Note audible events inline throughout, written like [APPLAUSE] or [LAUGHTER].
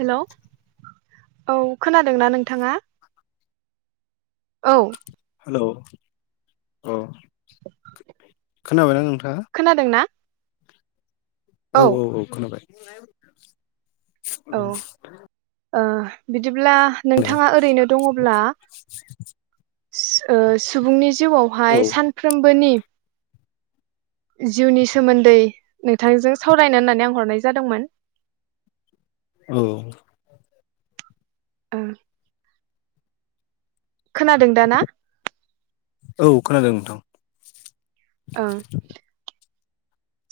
हेल' औ खोनादोंना नोंथाङा औ औ औ खोनाबाय ना नोंथाङा खोनादोंना औ औ औ खोनाबाय औ ओ बिदिब्ला दे नोंथाङा ओरैनो दङ'ब्ला ओ सुबुंनि औ जिउआवहाय सानफ्रोमबोनि जिउनि सोमोन्दै नोंथांजों सावरायनो होननानै आं हरनाय जादोंमोन। औ ओ खोनादों दा ना औ खोनादों नोंथां ओं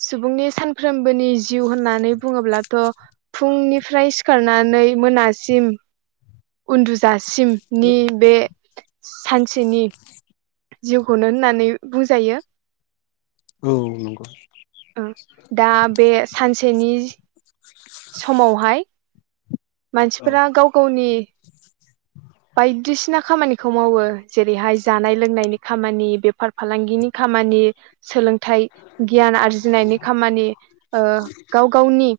सुबुंनि सानफ्रोमबोनि जिउ होननानै बुङोब्लाथ' फुंनिफ्राय सिखारना नै मोनासिम उन्दुजा सिम नि बे सानसेनि जिउखौनो होननानै बुंजायो औ नंगौ ओ दा बे सानसेनि समावहाय औ मानसिफोरा गाव गावनि बायदिसिना खामानिखौ मावो जेरैहाय जानाय लोंनायनि खामानि बेफार फालांगिनि खा मानि सोलों थाय गियान आरजिनायनि खामानि ओ गाव गावनि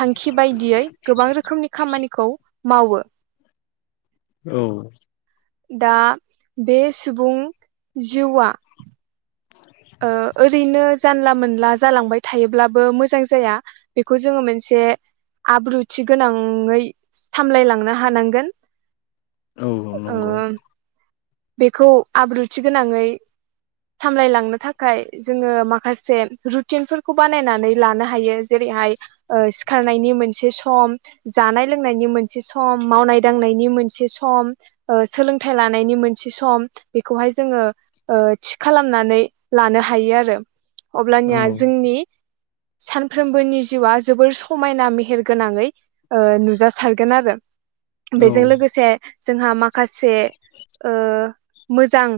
थांखि बायदियै गोबां रोखोमनि खामानिखौ मावो । औ दा बे सुबुं जिउआ ओ ओरैनो जानला मोनला जालांबाय थायोब्लाबो मोजां जाया बेखौ जोङो मोनसे आब्रुथि गोनाङै सामलायलांनो हानांगोन औ ओ नंगौ बेखौ आब्रुथि गोनाङै सामलायलांनो थाखाय जोङो माखासे रुटिनफोरखौ बानायनानै लानो हायो जेरै हाय ओ सिखारनायनि मोनसे सम जानाय लोंनायनि मोनसे सम मावनाय दांनायनि मोनसे सम ओ सोलोंथाइ लानायनि मोन से सम बेखौहाय जोङो ओ थि खालामनानै लानो हायो आरो औ अब्लानिया जोंनि सानफ्रोमबोनि जिउआ जोबोर समायना मेहेर गोनाङै ओ नुजासारगोन आरो औ बेजों लोगोसे जोंहा माखासे ओ मोजां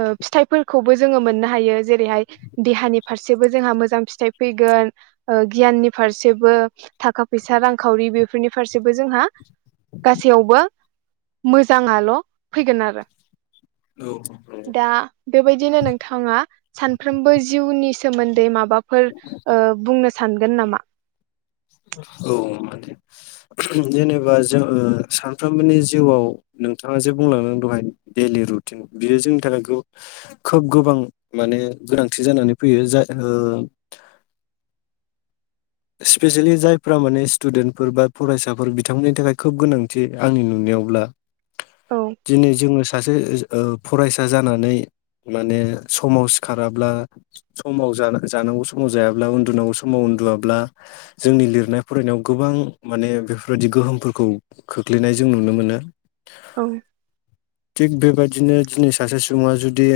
ओ फिथाइफोर खौबो जोङो मोननो जेरैहाय देहानि फारसेबो जोंहा मोजां फिथाय फैगोन ओ गिया याननि फारसेबो थाखा फैसा रांखावरि बेफोरनि फारसेबो जोंहा गासैयावबो मोजाङाल' फैगोन आरो औ दा बेबायदिनो नोंथाङा सानफ्रोमबो जिउनि सोमोन्दै मा बाफोर ओ बुंनो सानगोन नामा औ माने जेनेबा जों सानफ्रोमबोनि जिउआव नोंथाङा जे बुंलांदों दहाय दैलि रुटिन बियो जोंनि थाखाय खोब गोबां माने गोनांथि जानानै फैयो जाय ओ [INAUDIBLE] स्पेसियेलि जायफ्रा माने स्टुडेन्टफोर बा फरायसाफोर बिथांमोननि थाखाय खोब गोनांथि आंनि नुना यावब्ला औ दिनै जोङो सासे ओ फरायसा जानानै माने समाव सिखाराब्ला समाव जाना जानांगौ समाव जायाब्ला उन्दुनांगौ समाव उन्दुवा ब्ला जोंनि लिरनाय फरायनायाव गोबां माने बेफोरबायदि गोहोमफोरखौ खोख्लैनाय जों नुनो मोनो । औं थिग बेबायदिनो दिनै सासे सुबुङा जुदि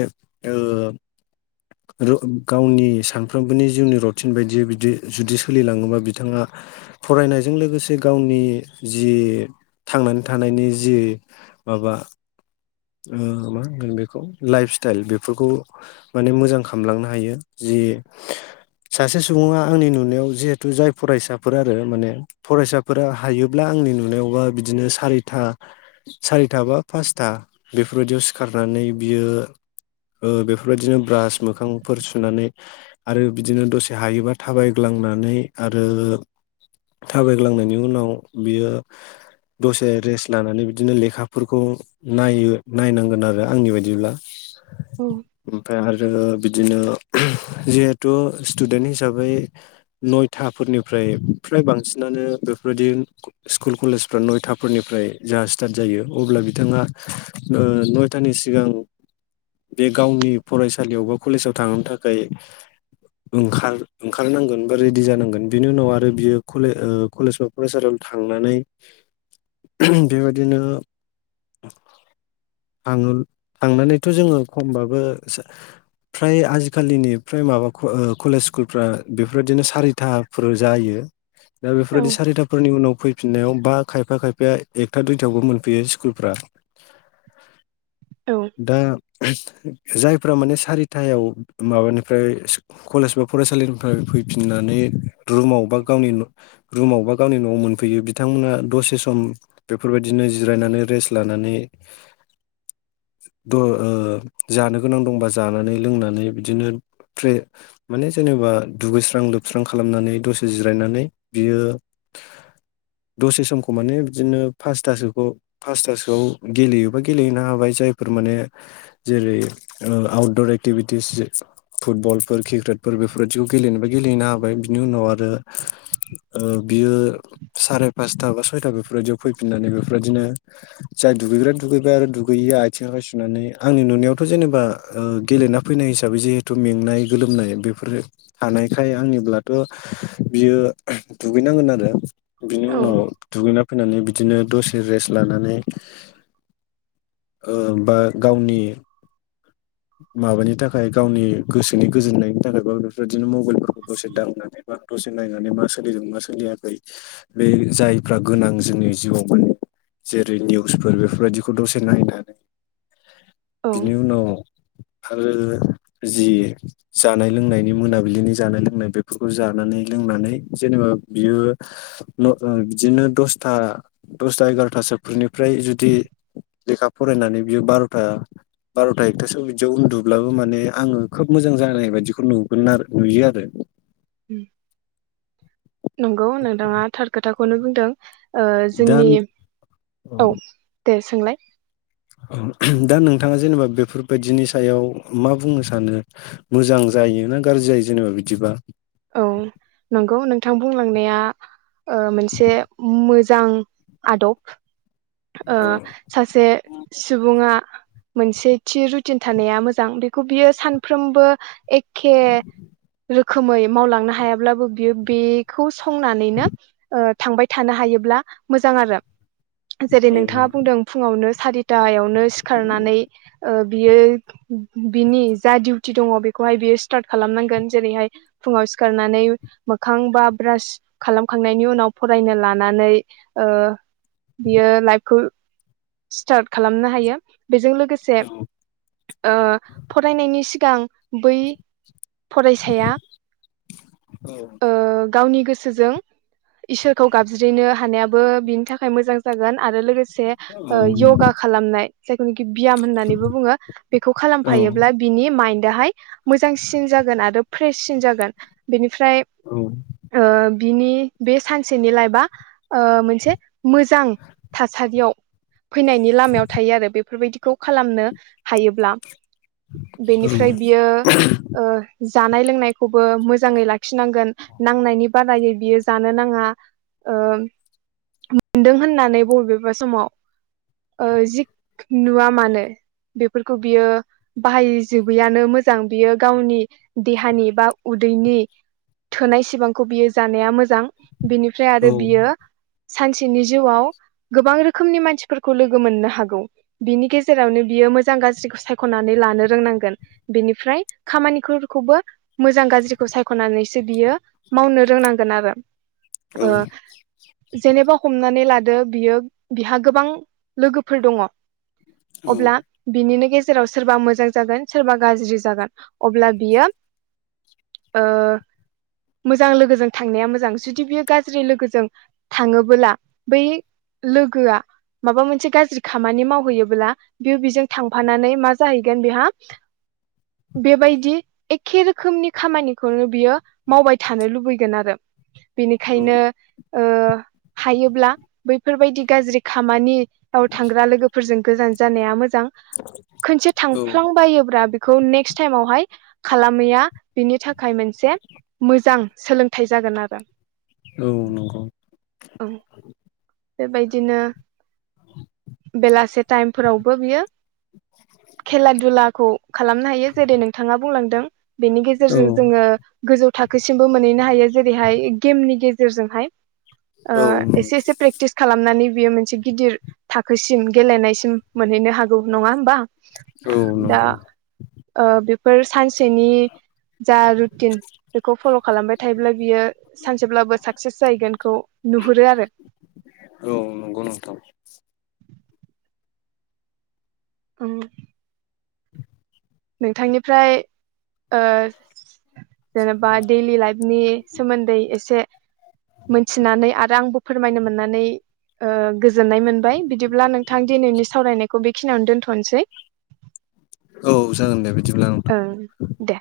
गावनि सानफ्रोमबोनि जिउनि रुटिन बायदि बिदि जुदि सोलिलाङोबा बिथाङा फरायनायजों लोगोसे गावनि जि थांनानै थानाय नि जि माबा मा होनगोन बेखौ लाइफ स्टाइल बेफोरखौ माने मोजां खालामामलांनो हायो जि सासे सुबुङा आंनि नुनायाव जिहेथु जाय फरायसाफोर आरो माने फरायसाफोरा हायोब्ला आंनि नुनायावबा बिदिनो सारिथा सारिथा बा पासथा बेफोरबायदियाव सिखारनानै बियो बेफोरबायदिनो ब्रास मोखांफोर सुनानै आरो बिदिनो दसे हायोबा थाबायग्लांनानै आरो थाबायग्लांनायनि उनाव बियो दसे रेस्ट लानानै बिदिनो लेखाफोरखौ नायो नायनांगोन आरो आंनि बायदिब्ला औ ओमफ्राय आरो बिदिनो जिहेथु स्टुदेन्ट हिसाबै नयथाफोरनिफ्राय फ्राय बांसिनानो बेफोरबायदि स्कुल कलेजफ्रा नयथाफोरनिफ्राय जोंहा स्टार्ट जायो अब्ला बिथाङा नयथानि सिगां बे गावनि फरायसालियाव बा कलेजाव थांनो थाखाय ओंखार ओंखारनांगोन रेडि जानांगोन बिनि उनाव आरो बियोे कलेज ओ कलेजाव फरायसालियाव थांनानै बेबायदिनो थां थांनानैथ' जोङो खमबाबो फ्राय आजिखालिनि फ्राय माबा कलेज स्कुलफ्रा बे बेफोरबायदिनो सारिथाफोर जायो दा औ बेफोरबायदि सारिथाफोरनि उनाव फै फिनायाव बा खायफा खायफाया एकथा दुइथायावबो मोनफैयो स्कुलफ्रा औ दा जायफ्रा माने सारिथायाव माबानिफ्राय कलेज बा फरायसालिनिफ्राय फै फिननानै रुमाव बा गावनि रुमाव बा गावनि न'आव मोनफैयो बिथांमोना दसे सम बेफोरबायदिनो जिरायनानै रेस्ट लानानै थ ओ जानो गोनां दंबा जानानै लोंनानै बिदिनो फ्रे माने जेनेबा बा दुगैस्रां लोबस्रां खालामनानै दसे जिरायनानै बियो दसे समखौ माने बिदिनो फासतासोखौ फासतासोआव गेलेयोबा गेलेहैनो हाबाय जायफोर माने जेरै आउटदर एक्टिभिटिस फुटबलफोर क्रिकेटफोर बेफोरबायदिखौ गेलेनो गेलेहैनो हाबाय बिनि उनाव आरो बियो साराय पासथा बा सयथा बेफोरबायदियाव फैफिननानै बेफोरदिनो जाय दुगैग्रा दुगैबाय आरो दुगैयैया आथिं आखाय सुनानै आंनि नुनायाव' जेनेबा गेलेना फैनाय हिसाबै जिहेथु मेंनाय गोलोमनाय बेफोर हानाय बेखाय आंनिब्लाथ' बियो दुगैनांगोन आरो बिनि औ उनाव दुगैना फैनानै बिदिनो दसे रेस्ट लानानै ओ बा गावनि माबानि थाखाय गावनि गोसोनि गोजोननायनि थाखाय बा बेफोरदिनो मबाइलफोरखौ दसे दांनानै बा दसे नायनानै मा सोलिदों मा सोलियाखै बे जायफ्रा गोनां जोंनि जिवाव माने जेरै निउसफोर बेफोरबायदिखौ दसे नायनानै औ बिनि उनाव आरो जि जानाय लोंनायनि मोनाबिलिनि जानाय लोंनाय बेफोरखौ जानानै लों लोंनानै जेनेबा बियो बिदिनो दसथा दसथा एगारथासो निफ्राय जुदि लेखा फरायनानै बियो बार'था बार'था एख खथासआव बिदियाव उन्दुब्लाबो माने आङो खोब मोजां जानाय बायदिखौ नुगोन आरो नुयो आरो नंगौ नोंथाङा थार खोथाखौनो बुंदों ओ दा जोंनि औ दे सोंलाय दा नोंथाङा जेनेबा बेफोरबायदिनि सायाव मा बुंनो सानो मोजां जा यो ना गाज्रि जायो जेनेबा बिदिबा औ नंगौ नोंथां बुंलांनाया ओ मोनसे मोजां आदब ओ औ सासे सुबुङा मोनसे थि रुटिन थानाया मोजां बेखौ बियो सानफ्रोमबो एखे रोखोमै मावलांनो हायाब्लाबो बियो बेखौ संनानैनो ओ‌ थांबाय थानो हायोब्ला मोजां आरो जेरै नोंथाङा बुंदों फुङावनो सारिथायावनो सिखारनानै ओ बियो बिनि जा डिउटि दङ बेखौहाय बियो स्टार्ट खालामनांगोन जेरैहाय फुङाव सिखारनानै मोखां बा ब्रास खालामखांनायनि उनाव फरायनो लानानै ओ‌ बियो लाइफखौ स्टार्ट खालामनो हायो बेजों लोगोसे‌ औ ओ फरायनायनि सिगां बै फरायसाया औ ओ गावनि गोसोजों इसोरखौ गाबज्रिनो हानायाबो बिनि थाखाय मोजां जागोन आरो लोगोसे औ नंगौ यगा खालामनाय जायखनाखि बियाम होननानैबो बुङो बेखौ औ खालामफायोब्ला बिनि माइन्ड दाहाय मोजांसिन जागोन आरो फ्रेससिन जागोन बेनिफ्राय औ ओ बिनि बे सानसेनि लाइफआ ओ मोनसे मोजां थासारियाव फैनायनि लामायाव थायो आरो बेफोरबायदिखौ खालामनो हायोब्ला। औ बेनिफ्राय बियो ओ जानाय लोंनायखौबो मोजाङै लाखिनांगोन नांनायनि बारायै बियो जानो नाङा। मोनदों होननानै बबेबा समाव ओ जिख नुवा मानो बेफोरखौ बियो बाहायजोबोैयानो मोजां बियो गावनि देहानि बा उदै नि थोनाय सिबांखौ बियो जानाया मोजां। बिनिफ्राय औ आरो बियो सानसेनि जिउआव गोबां रोखोमनि मानसिफोर खौ लोगो मोननो हागौ बिनि गेजेरावनो बियो मोजां गाज्रिखौ सायख'नानै लानो रोंनांगोन। बि निफ्राय खामानिखोरखौबो मोजां गाज्रिखौ सायख'नानैसो बियो मावनो रोंनांगोन आरो। औ ओ जेनेबा हमनानै लादो बियो बिहा गोबां लोगोफोर दङ अब्ला बिनिनो गेजे जेराव सोरबा मोजां जागोन सोरबा गाज्रि जागोन अब्ला बियो ओ‌ मोजां लोगोजों थांनाया मोजां जुदि बियो गाज्रि लोगोजों थाङोबोला बै लोगोआ माबा मोनसे गाज्रि खामानि मावहैयोब्ला बेयो बेजों थांफानानै मा जाहैगोन बेहा बेबायदि एखे रोखोमनि खामानिखौनो बियो मावबाय थानो लुबैगोन आरो बेनिखायनो ओ हायोब्ला बैफोरबायदि गाज्रि खामानि आव थांग्रा लोगोफोरजों गोजान जानाया मोजां खनसे थांफ्लांबायोब्रा बे खौ नेक्स्ट टाइमावहाय खालामैया बिनि थाखाय मोनसे मोजां सोलोंथाइ जागोन आरो। औ नंगौ। औ बेबायदिनो बेलासे टाइमफोरावबो बियो खेला दुलाखौ खालामनो हायो जेरै नोंथाङा बुंलांदों बेनि औ गेजेरजों जोङो गोजौ थाखोसिमबो मोनहैनो हायो जेरैहाय गेमनि गेजेरजोंहाय ओ औ एसे एसे फ्रेक खालामनानै बियो मोनसे गिदिर थाखोसिम गेलेनायसिम मोनहैनो हागौ नङा होमबा? औ नंगौ ओ‌ बेफोर सानसेनि जा रुटिन बेखौ फल' खालामबाय थायोब्ला बियो सानसेब्लाबो साक्सेस जाहैगोनखौ नुहुरो आरो। औ नंगौ नोंथां। औ [INAUDIBLE] नोंथांनिफ्राय ओ जेनेबा देलि लाइफनि सोमोन्दै एसे मोथिनानै आरो आंबो फोरमायनो मोननानै ओ गोजोननाय मोनबाय बिदिब्ला नोंथां दिनैनि सावरायनायखौ बेखिनियावनो दोनथ' थ'नसै औ जा ओ दे